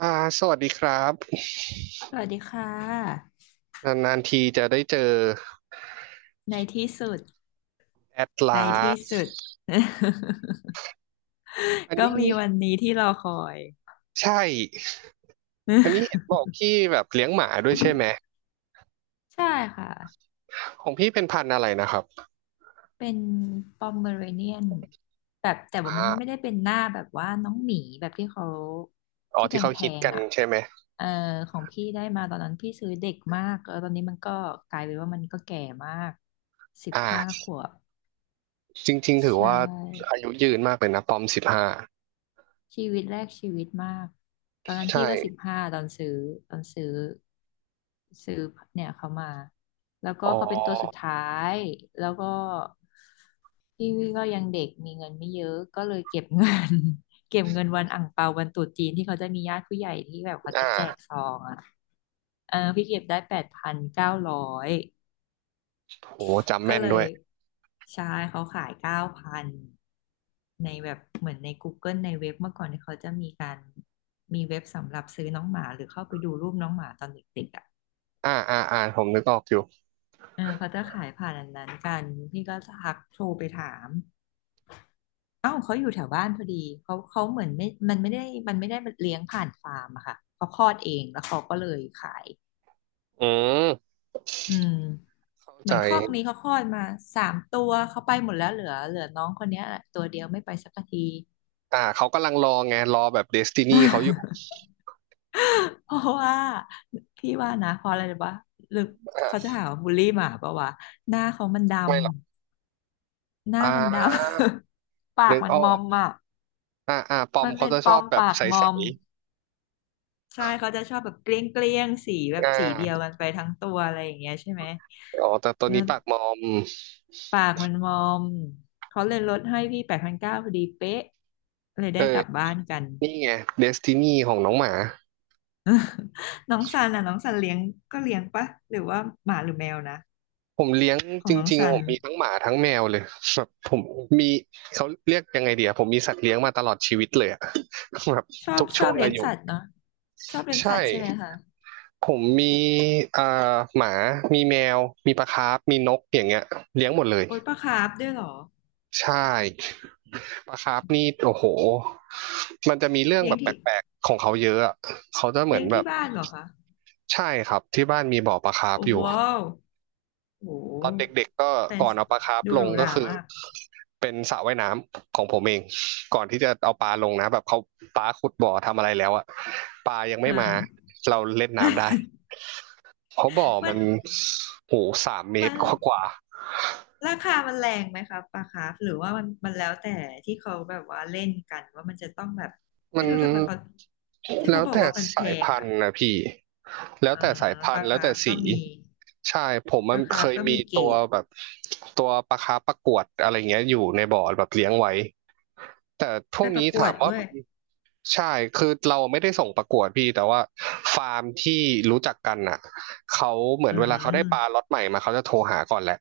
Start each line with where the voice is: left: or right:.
right: อ่าสวัสดีครับ
left: สวัสดีค่ะ
right: นานๆทีจะได้เจอ
left: ในที่สุด
right: แอด
left: ใน
right: ลา
left: ที่
right: ส
left: สุด
right: อั น
left: ก็
right: นี้
left: มีวันนี้ที่รอคอย
right: ใช่อันนี้เห็นบอก พี่แบบเลี้ยงหมาด้วยใช่ไหม
left: ใช่ค่ะ
right: ของพี่เป็นพันธุ์อะไรนะครับ
left: เป็นปอมเมอเรเนียนแบบแต่
right: อ่
left: ว่ามันไม่ได้
right: า
left: เป็นหน้าแบบว่าน้องหมีแบบที่เขา
right: อ๋อ
left: ที่แ
right: ที่เขา
left: พ
right: ฮิต
left: ง
right: กัน
left: ๆอ่ะ
right: ใช่ไหม
left: เออของพี่ได้มาตอนนั้นพี่ซื้อเด็กมากแล้วตอนนี้มันก็กลายเป็นว่ามันก็แก่มากสิบห้า
right: อ่า
left: ขวบ
right: จริงๆถือ
left: ใช่
right: ว่าอายุยืนมากเลยนะปอม15
left: ชีวิตแรกชีวิตมากตอนนั้น
right: ใช่
left: พี่ก็สิบห้าตอนซื้อซื้อเนี่ยเขามาแล้วก็
right: อ๋อ
left: เขาเป็นตัวสุดท้ายแล้วก็พี่ก็ยังเด็กมีเงินไม่เยอะก็เลยเก็บเงิน เก็บเงินวันอั่งเปาวันตรุษจีนที่เขาจะมีญาติผู้ใหญ่ที่แบบเขาจะแจก
right: อ่า
left: ซองอ่ะเออพี่เก็บได้8,900
right: โหจำ
left: ก็
right: แม่น
left: เล
right: ด้
left: ย
right: วย
left: ใช่เขาขาย9,000ในแบบเหมือนใน Google ในเว็บเมื่อก่อนที่เขาจะมีการมีเว็บสำหรับซื้อน้องหมาหรือเข้าไปดูรูปน้องหมาตอนเด็กๆอ่ะ
right: ผมนึกออกอยู่
left: เออเขาจะขายผ่านอันนั้นกันพี่ก็ทักโทรไปถามเอ้าวเขาอยู่แถวบ้านพอดีเขาเขาเหมือนไม่มันไม่ได้เลี้ยงผ่านฟาร์มอะค่ะเขาคลอดเองแล้วเขาก็เลยขาย
right: อืม
left: อืม
right: เข้า
left: เหมื
right: ใจ
left: อนคอกนี้เขาคลอดมาสามตัวเขาไปหมดแล้วเหลือน้องคนเนี้ยตัวเดียวไม่ไปสักที
right: เขากำลังรอไงรอแบบเดสตินีเขาอยู่
left: เพราะว่าพี่ว่านะเพราะอะไรรู้ปะหรือเขา
right: อ่า
left: จะหาว่าบูลลี่หมาปะวะหน้าเขามันด
right: ไม่หรอก
left: ำหน้า
right: อ่
left: มันด
right: า
left: ำ ปา
right: นึ
left: ก
right: ก
left: มัน
right: ออ
left: มอ
right: ก
left: มอ่ะ
right: ปอม
left: มัน
right: เขา
left: เป็น
right: จะ
left: ป
right: ช
left: อ
right: อบ
left: ม
right: แบบ
left: ปากม
right: ใส
left: อมใช่เขาจะชอบแบบเกลี้ยงเกลี้ยงสีแบ
right: ๆ
left: บสีเดียวกันไปทั้งตัวอะไรอย่างเงี้ยใช่ไหม
right: อ๋อแต่ตัว
left: แล้
right: นี้
left: ว
right: ปากมอม
left: ปากมันมอมเขาเลยลดให้พี่แปดพันเก้าพอดีเป๊ะเลย
right: เอ
left: ได้ก
right: อ
left: ลับบ้านกัน
right: นี่ไงเดสตินีของน้องหมา
left: น้องซันอ่ะน้องซันเลี้ยงก็เลี้ยงปะหรือว่าหมาหรือแมวนะ
right: ผมเลี้ยง
left: ขอ
right: จ
left: งน้อง
right: ริง
left: ซั
right: ๆผ
left: น
right: มมีทั้งหมาทั้งแมวเลยแบบผมมีเขาเรียกยังไงเดียวผมมีสัตว์เลี้ยงมาตลอดชีวิตเลยอะ แบบ
left: ชอบ
right: ทุก
left: ช
right: ช่
left: อ
right: ว
left: บ
right: ง
left: เลี้
right: อา
left: ยง
right: ยุ
left: สัตว์เนาะชอบเลี้ยง
right: ใช่
left: สัตว์ใช่ไหมคะ
right: ผมมีอ่าหมามีแมวมีปลาคาร์ฟมีนกอย่างเงี้ยเลี้ยงหมดเลย
left: โอ้ยปลาคาร์ฟด้วยเหรอ
right: ใช่ ปลาคาร์ฟนี่โอ้โหมันจะมีเรื่อง
left: เลี้ย
right: แบ
left: ง
right: บแป
left: ที่
right: ลกๆของเขาเยอะอะเขาจะเหมือ
left: เลี้ย
right: น
left: ง
right: แบ
left: ที่
right: บ
left: บ้านเหรอคะ
right: ใช่ครับที่บ้านมีบ่อปลาคาร์ฟ
left: โอ้
right: อ
left: โห
right: ยู่
left: โอ้โห
right: ตอนเด็กๆก็
left: แฟน
right: ก่อนเอาปลาคาร์ฟ
left: ดู
right: ล
left: ห
right: ง
left: รูห
right: ก็
left: รา
right: คือ
left: มาก
right: เป็นสระว่ายน้ำของผมเองก่อนที่จะเอาปลาลงนะแบบเขาปลาขุดบ่อทำอะไรแล้วอะปลายังไม่มา
left: อ่า
right: เราเล่นน้ำได้เพราะบ่อ
left: มั
right: มั
left: น
right: นโหสามเมต
left: มั
right: ร
left: น
right: กว่า
left: ราคามันแรงไหมคะปลาคาร์ฟหรือว่ามันมันแล้วแต่ที่เขาแบบว่าเล่นกันว่ามันจะต้องแบบ
right: มั
left: ไม่
right: น
left: รู้ทำไมเขาที่
right: แล้
left: เขา
right: ว
left: บอก
right: แต่
left: ว่ามันแพ
right: สาย
left: ง
right: พัน
left: อ่ะ
right: ธุ์นะพี่แล้ว
left: อ่า
right: แต่สายพั
left: ป
right: น
left: ลา
right: ธุ์แล้ว
left: คา
right: แต่
left: ร์ฟก็
right: สี
left: มี
right: ใช่ผม
left: ป
right: มัน
left: ลาคา
right: เค
left: ร์ฟ
right: ย
left: ก็
right: มี
left: มีเกร
right: ตัว
left: ด
right: แบบตัวปลาคาร์ปประกวดอะไรเงี้ยอยู่ในบ่อแบบเลี้ยงไว้แต่พ
left: ไป
right: วก
left: ป
right: นี้
left: ระกว
right: ถา
left: ด
right: มว่า
left: ด้วย
right: มันใช่คือเราไม่ได้ส่งประกวดพี่แต่ว่าฟาร์มที่รู้จักกันน่ะเขาเหมือ
left: อื
right: นเวลาเขาได้ปลา
left: ม
right: ล็อตใหม่มาเขาจะโทรหาก่อนแหละ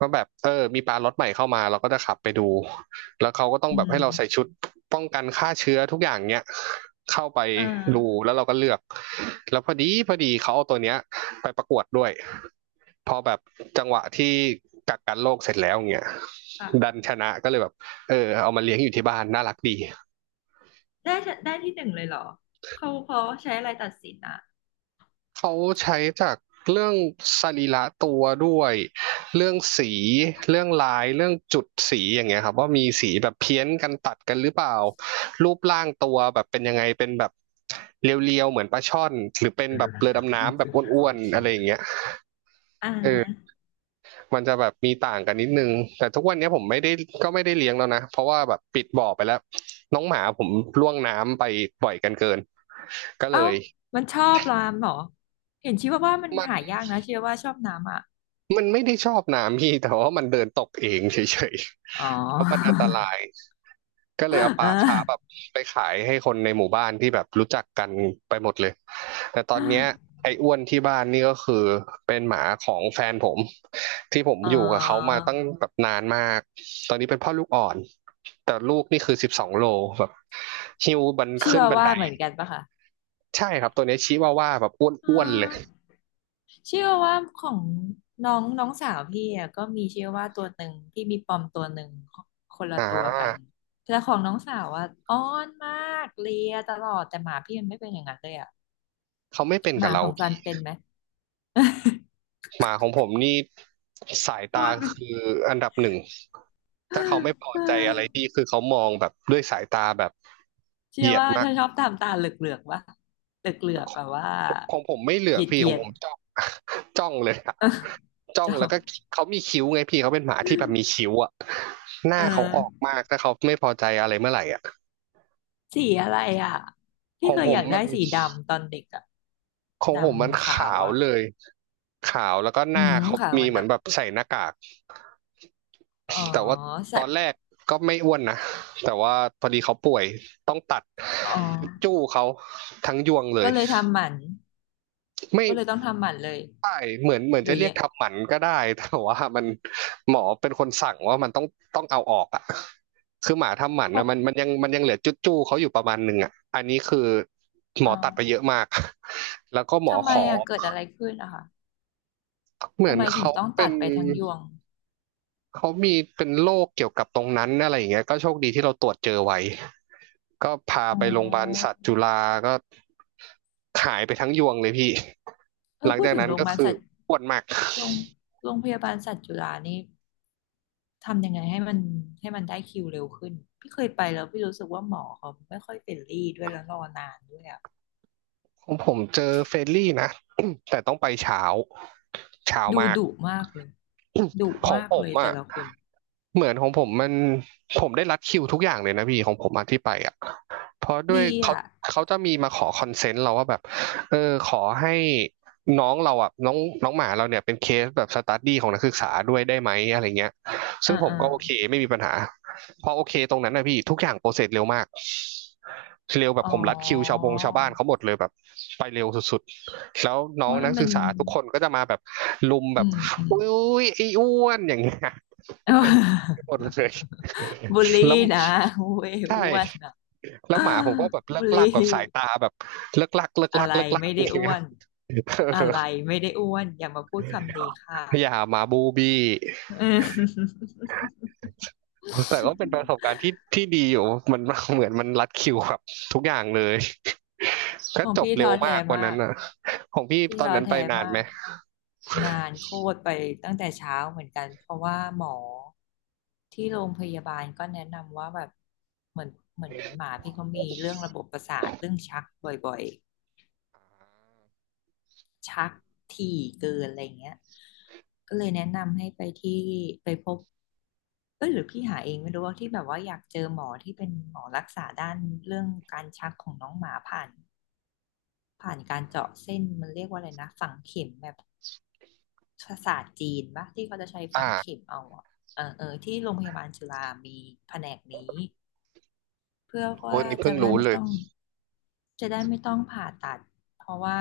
right: ว่าแบบเออมีปลาล็อตใหม่เข้ามาเราก็จะขับไปดู แล้วเขาก็ต้อง
left: อื
right: แบบ
left: ม
right: ให้เราใส่ชุดป้องกันฆ่าเชื้อทุกอย่างเนี้ยเข้าไป
left: เอ
right: ดู
left: อ
right: แล้วเราก็เลือกแล้วพอดีเขาเอาตัวเนี้ยไปประกวดด้วยพอแบบจังหวะที่กักกันโรคเสร็จแล้วเงี้ย
left: ค่ะ
right: ดันชนะก็เลยแบบเออเอามาเลี้ยงอยู่ที่บ้านน่ารักดี
left: ได้ได้ที่หนึ่งเลยเหรอเขาเขาใช้อะไรตัดสินอ่ะ
right: เขาใช้จากเรื่องสรีระตัวด้วยเรื่องสีเรื่องลายเรื่องจุดสีอย่างเงี้ยครับว่ามีสีแบบเพี้ยนกันตัดกันหรือเปล่ารูปร่างตัวแบบเป็นยังไงเป็นแบบเรียวๆเหมือนปลาช่อนหรือเป็นแบบเรือดำน้ำแบบอ้วนๆอะไรอย่างเงี้ย
left: อ่
right: เออ
left: า
right: มันจะแบบมีต่างกันนิดนึงแต่ทุกวันนี้ผมไม่ได้ก็ไม่ได้เลี้ยงแล้วนะเพราะว่าแบบปิดบ่อไปแล้วน้องหมาผมล่วงน้ำไปบ่อยกันเกินก็เล
left: เอ้า
right: ย
left: มันชอบรามเหรอเห็นชีว่าว่ามัน
right: มัน
left: หายากนะชีว่าว่าชอบน้ำอ่ะ
right: มันไม่ได้ชอบน้ำ พี่แต่ว่ามันเดินตกเองเฉยๆ
left: อ๋อ
right: แล้วมันอันตรายก็เลยเอาป
left: เอ
right: ลาช้าแบบ
left: อ
right: ไปขายให้คนในหมู่บ้านที่แบบรู้จักกันไปหมดเลยแต่ตอนเนี้ยไอ้อ้วนที่บ้านนี่ก็คือเป็นหมาของแฟนผมที่ผม
left: เอ
right: อยู่กับเขามา
left: อ
right: ตั้งแบบนานมากตอนนี้เป็นพ่อลูกอ่อนแต่ลูกนี่คือ12 โลแบบหิวบัน
left: ชี
right: ขึ้น
left: ว่า
right: บัน
left: ว่า
right: ได
left: เหมือนกันปะคะ
right: ใช่ครับตัวเนี้ยชิวาว่าแบบ
left: เอ๋อ
right: อ้วนๆเลย
left: ชีว่าว่าของน้องน้องสาวพี่อะก็มีชีว่าว่าตัวหนึ่งพี่มีปอมตัวหนึ่งคนละ
right: อ่
left: ตัวกัน
right: า
left: แต่ของน้องสาวอ่ะอ้อนมากเลียตลอดแต่หมาพี่มันไม่เป็นอย่างนั้นเลยอะ
right: เขาไม่เป็น
left: ห
right: กับ
left: มา
right: เรา
left: ของซันเป็นไหม
right: หมาของผมนี่สาย
left: ร
right: ตา
left: อดไหม
right: คืออันดับหนึ่งถ้าเขาไม่พอใจอะไร พี่คือเขามองแบบด้วยสายตาแบบเห
left: เชื่อ
right: ยียด
left: ว่า
right: มาก
left: จะชอบทำตาเหลือกๆวะเหลือกๆแบบว่า
right: ของผมไม่เหลื
left: เห
right: อกพี่ข
left: ยี
right: อง
left: ย
right: ผ
left: ด
right: ม
left: ๆ
right: จ้อง จ้องเลยอะ
left: เออ
right: จ้อ
left: จ
right: ง
left: อ
right: แล้วก็
left: บ
right: เขามีคิ้วไงพี่เขาเป็นหมาที่แบบมีคิ้วอะห
left: เอ
right: น้าเขา
left: อ
right: ออกมากถ้าเขาไม่พอใจอะไรเมื่อไหร่อะ
left: สีอะไรอ่ะ
right: ข
left: ที่
right: อง
left: เคย
right: ผ
left: อ
right: ม
left: ยาก
right: มั
left: ได้
right: น
left: สีดำตอนเด็กอ่ะ
right: ของ
left: ด
right: ผมมัน
left: ำขา
right: ขา
left: ว
right: ว
left: อ่ะ
right: เลยขาวแล้วก็ห
left: อื
right: น้า
left: ม
right: เขา
left: ขาว
right: มี
left: มัน
right: เหมือ
left: อ่ะ
right: นแบบใส่หน้ากาก
left: อ๋อ
right: แต่ว่าต
left: ใส่
right: อนแรกก็ไม่อ้วนนะแต่ว่าพอดีเขาป่วยต้องตัด
left: อ๋อ
right: จู้เขาทั้งยวงเล
left: ก็
right: ย
left: เลยทำหมัน
right: ไม่
left: ก็เลยต้องทำหมันเลย
right: ใช่เหมือน
left: ห
right: จะ
left: รื
right: เรี
left: อ
right: ยก
left: ยัง
right: ทำหมันก็ได้ แต่ว่ามันหมอเป็นคนสั่งว่ามันต้องเอาออกอ่ะคือหมาทำหมัน
left: ครอ
right: นะ
left: บ
right: มันยังเหลือจุดจู้เขาอยู่ประมาณหนึ่งอ่ะอันนี้คือหม
left: อ๋
right: อ
left: อ
right: ตัดไปเยอะมาก แล้วก็หมอ
left: ทำไม
right: ขอ
left: อ่ะเกิดอะไรขึ้นอะคะ
right: เหมือ
left: ทำ
right: น
left: ไมถึงต้อง
right: เป็
left: ตัด
right: น
left: ไปทั้งยวง
right: เขามีเป็นโรคเกี่ยวกับตรงนั้นอะไรอย่างเงี้ยก็โชคดีที่เราตรวจเจอไว้ก็พา
left: อ๋อ
right: ไปโรงพยาบาลสัตว์จุฬาก็หายไปทั้งยวงเลยพี่
left: เออ
right: หลัง
left: พูด
right: จาก
left: ถึง
right: นั้น
left: โรงพ
right: ก็
left: ยาบาล
right: คือ
left: สัตว์
right: ปวดมาก
left: โรงโรงพยาบาลสัตว์จุฬานี่ทำยังไงให้มันได้คิวเร็วขึ้นพี่เคยไปแล้วพี่รู้สึกว่าหมอเขาไม่ค่อยเฟรนลี่ด้วยแล้วรอนานด้วยอ่ะ
right: ของผมเจอเฟรนลี่นะ แต่ต้องไปเช้าเช้า
left: ดู
right: มาก
left: ดุมากเลยดุ
right: ของ
left: มาก
right: ผ
left: เล
right: ม
left: ยแต่
right: อ่ะ
left: ละคน
right: เหมือนของผมมันผมได้รัดคิวทุกอย่างเลยนะพี่ของผมมาที่ไปอ่ะเพราะด้วย
left: ดี
right: เขา
left: อ่ะ
right: เขาจะมีมาขอคอนเซนต์เราว่าแบบเออขอให้น้องเราอ่ะน้องน้องหมาเราเนี่ยเป็นเคสแบบสตัดดี้ของนักศึกษาด้วยได้ไหมอะไรเงี้ยซึ่
left: อ่า
right: งผม
left: อ่า
right: ก็โอเคไม่มีปัญหาพอโอเคตรงนั้นนะพี่ทุกอย่างโปรเซสเร็วมากเร็วแบบ
left: อ๋
right: ผมรัดคิวชาว
left: อ
right: บงชาวบ้านเขาหมดเลยแบบไปเร็วสุดๆแล้วน้
left: เพ
right: อง
left: ราะมั
right: นั
left: น
right: ก
left: เป็
right: ศึ
left: น
right: กษาทุกคนก็จะมาแบบลุมแบ
left: อื
right: บ
left: มอืม
right: อุ้ยไอ้อ้วนอย่างเงี้ย
left: เอ้า
right: หมดเลย
left: บูลลี่
right: แล้ว
left: นะเว้ย
right: ใช่
left: อ้วนอ่ะ
right: แล้วหมาผมก็ แบบเลิ
left: บู
right: ก
left: ล
right: ลั
left: ลี่
right: กกับสายตาแบบเลิกลักเลิก
left: อะ
right: ลัก
left: ไร
right: เลิกลัก
left: ไม่
right: อ
left: ได้
right: ย่าง
left: อ้
right: เงี้
left: ว
right: ย
left: น
right: เอ
left: อะไร
right: อ
left: ไม่ได้อ้วนอย่ามาพูดคำนี้ค่ะ
right: อย่าหมาบูบี้
left: อืม
right: แต่ก็เป็นประสบการณ์ที่ที่ดีอยู่มันเหมือนมันรัดคิวครับทุกอย่างเลยก็
left: ของ
right: จบ
left: พี่
right: เร็
left: ท้อ
right: วมา
left: แท้
right: กวัน
left: มา
right: นั้น
left: ก
right: อ่ะของพี่
left: พี่
right: ตอน
left: ท้อ
right: นั้นไป
left: แท้
right: นาน
left: มา
right: ไหม
left: กนานโคตรไปตั้งแต่เช้าเหมือนกันเพราะว่าหมอที่โรงพยาบาลก็แนะนำว่าแบบเหมือนเหมือนหมาพี่เขามีเรื่องระบบประสาทเรื่องชักบ่อยๆ ชักถี่เกินอะไรอย่างเงี้ยก็เลยแนะนำให้ไปที่ไปพบเอ้ยหรือพี่หาเองไม่รู้ว่าที่แบบว่าอยากเจอหมอที่เป็นหมอรักษาด้านเรื่องการชักของน้องหมาผ่านการเจาะเส้นมันเรียกว่าอะไรนะฝังเข็มแบบภาษาสตร์จีนปะที่เขาจะใช้ฝังเข็
right: อ่า
left: มเอาอะเออเออที่โรงพยาบาลจุฬามีแผนกนี้ เพื่อ
right: โห
left: ว่า
right: นี่
left: จะ
right: เพิ่ง
left: ได้
right: รู้
left: ไม่
right: เลย
left: ต้องจะได้ไม่ต้องผ่าตัดเพราะว่า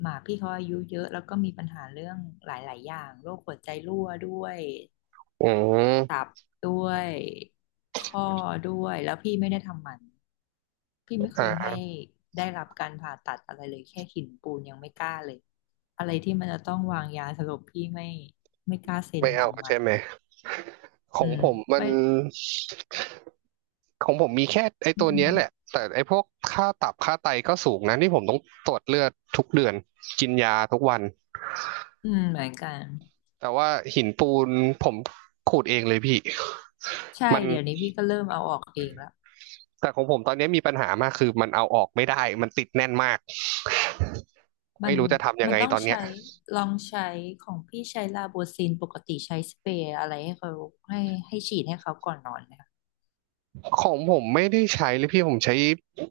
left: หมาพี่เขาอายุเยอะแล้วก็มีปัญหาเรื่องหลายๆอย่างโรคหัวใจรั่วด้วย
right: อืม
left: ด้วยข้อด้วยแล้วพี่ไม่ได้ทำหมันพี่ไม่เคย
right: อ่า
left: ให้ได้รับการผ่าตัดอะไรเลยแค่หินปูนยังไม่กล้าเลยอะไรที่มันจะต้องวางยาสลบพี่ไม่กล้าเซ็น
right: ไม่
left: อ
right: เอา
left: นุมั
right: ใช่
left: ติ
right: ไหม ข
left: อื
right: อง
left: ม
right: ผมมัน
left: ไม่
right: ของผมมีแค่ไอ้
left: อื
right: ตัวเนี้
left: ม
right: ยแหละแต่ไอ้พวกค่าตับค่าไตก็สูงนะนี่ผมต้องตรวจเลือดทุกเดือนกินยาทุกวัน
left: อืมเหมือนกัน
right: แต่ว่าหินปูนผมขูดเองเลยพี่
left: ใช่
right: มัน
left: เดี๋ยวนี้พี่ก็เริ่มเอาออกเองแล้ว
right: แต่ของผมตอนเนี้ยมีปัญหามากคือมันเอาออกไม่ได้มันติดแน่นมาก
left: มั
right: ไม่
left: น
right: รู้จะทำยัง
left: มัน
right: ไง
left: ต้อง
right: ตอนเนี้ย
left: ใช้ลองใช้ของพี่ใช้ลาโบซินปกติใช้สเปรย์อะไรให้เขาให้ฉีดให้เขาก่อนนอนเนยคะ
right: ของผมไม่ได้ใช้เลยพี่ผมใช้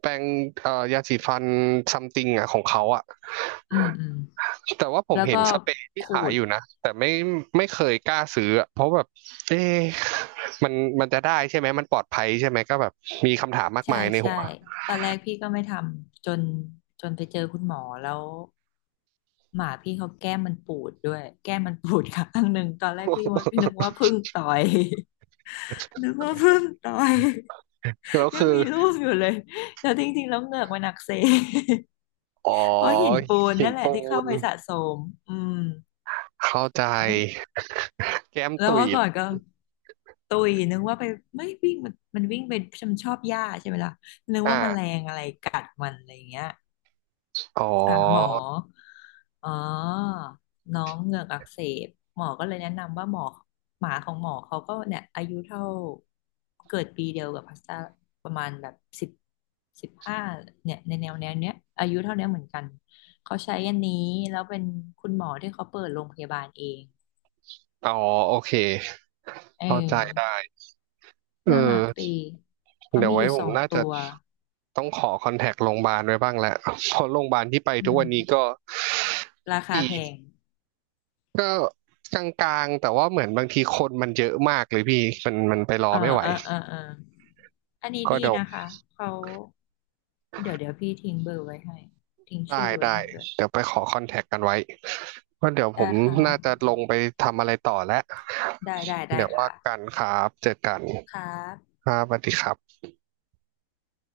right: แปรงยาสีฟันซัมติงอ่ะของเขาอ่ะ
left: อืมอืม
right: แต่ว่าผม
left: แล้ว
right: เห็
left: ก็
right: นสเปรย์ที่
left: ขู
right: ขาย
left: ด
right: อยู่นะแต่ไม่ไม่เคยกล้าซื้ออะเพราะแบบเอ๊ะมันมันจะได้ใช่ไหมมันปลอดภัยใช่ไหมก็แบบมีคำถามมาก
left: ใช่
right: มายใน
left: ใช่
right: หัว
left: ตอนแรกพี่ก็ไม่ทำจนไปเจอคุณหมอแล้วหมาพี่เขาแก้มมันปูดด้วยแก้มมันปูดข้างหนึ่งตอนแรกพี่ว่าพี่นึกว่าพึ่งต่อย นึ กว่าพึ่งต่อย
right: แล้ว
left: ยัง
right: คือ
left: มีรูปอยู่เลยแต่จริงๆแล้วเหงือกมันอักเสบ
right: อ๋อ
left: เพราะหินปูน
right: หิน
left: นั่นแหละ
right: ปู
left: ที่เข้า
right: น
left: ไปสะสมอืม
right: เข้าใจ
left: ไม่
right: แก้ม
left: แล้ว
right: ตุ๋ย
left: เมื่อก่อนก็ตุยนึกว่าไปไม่วิ่งมันวิ่งไปชมนชอบหญ้าใช่ไหมล่ะนึก
right: อ่
left: ว่าแมล
right: า
left: งอะไรกัดมันอะไรอย่างเงี้ย
right: อ๋อ
left: หาหมออ๋อน้องเหงือกอักเสบ หมอก็เลยแนะนำว่าหมอหมาของหมอเขาก็เนี่ยอายุเท่าเกิดปีเดียวกับพาสต้าประมาณแบบสิบสิบห้าเนี่ยในแนวแนวเนี้ยอายุเท่าเนี้ยเหมือนกันเขาใช้อันนี้แล้วเป็นคุณหมอที่เขาเปิดโรงพยาบาลเอง
right: อ๋อโอเค
left: เอ
right: เข้าใจ
left: อ
right: ได้เอ
left: น่ารักดี
right: อ
left: เขา
right: เดี๋ยว
left: มีอ
right: ไว้
left: ยู่
right: ผ
left: ส
right: ม
left: อง
right: น่า
left: ตั
right: จะ
left: ว
right: ต้องขอคอนแทคโรงพยาบาลไว้บ้างแหละเพราะโรงพยาบาลที่ไป
left: อื
right: ทุก
left: ม
right: วันนี้ก็ก็
left: ราคา
right: ดี
left: แพง
right: ก็กลางๆแต่ว่าเหมือนบางทีคนมันเยอะมากเลยพี่มันไปรอ
left: เออ
right: ไม่ไหว
left: เออเออเอออันนี้
right: ก็
left: ดี
right: เดี๋ยว
left: นะคะ เขา เดี๋ยวเดี๋ยวพี่ทิ้งเบอร์ไว้ให้ ทิ้ง
right: ได้
left: ชื่อไว้
right: ได้
left: ให้ด้วย
right: เดี๋ยวไปขอคอนแทคกันไว้ก็เดี๋ยวผ
left: ได้
right: ม
left: ครับ
right: น่าจะลงไปทำอะไรต่อแล้ว
left: ได้ได้ได้
right: เดี๋ยวว่า
left: ค่ะ
right: กันครับเจอกัน
left: ครั
right: ค
left: บ
right: รับสวัสดีครับ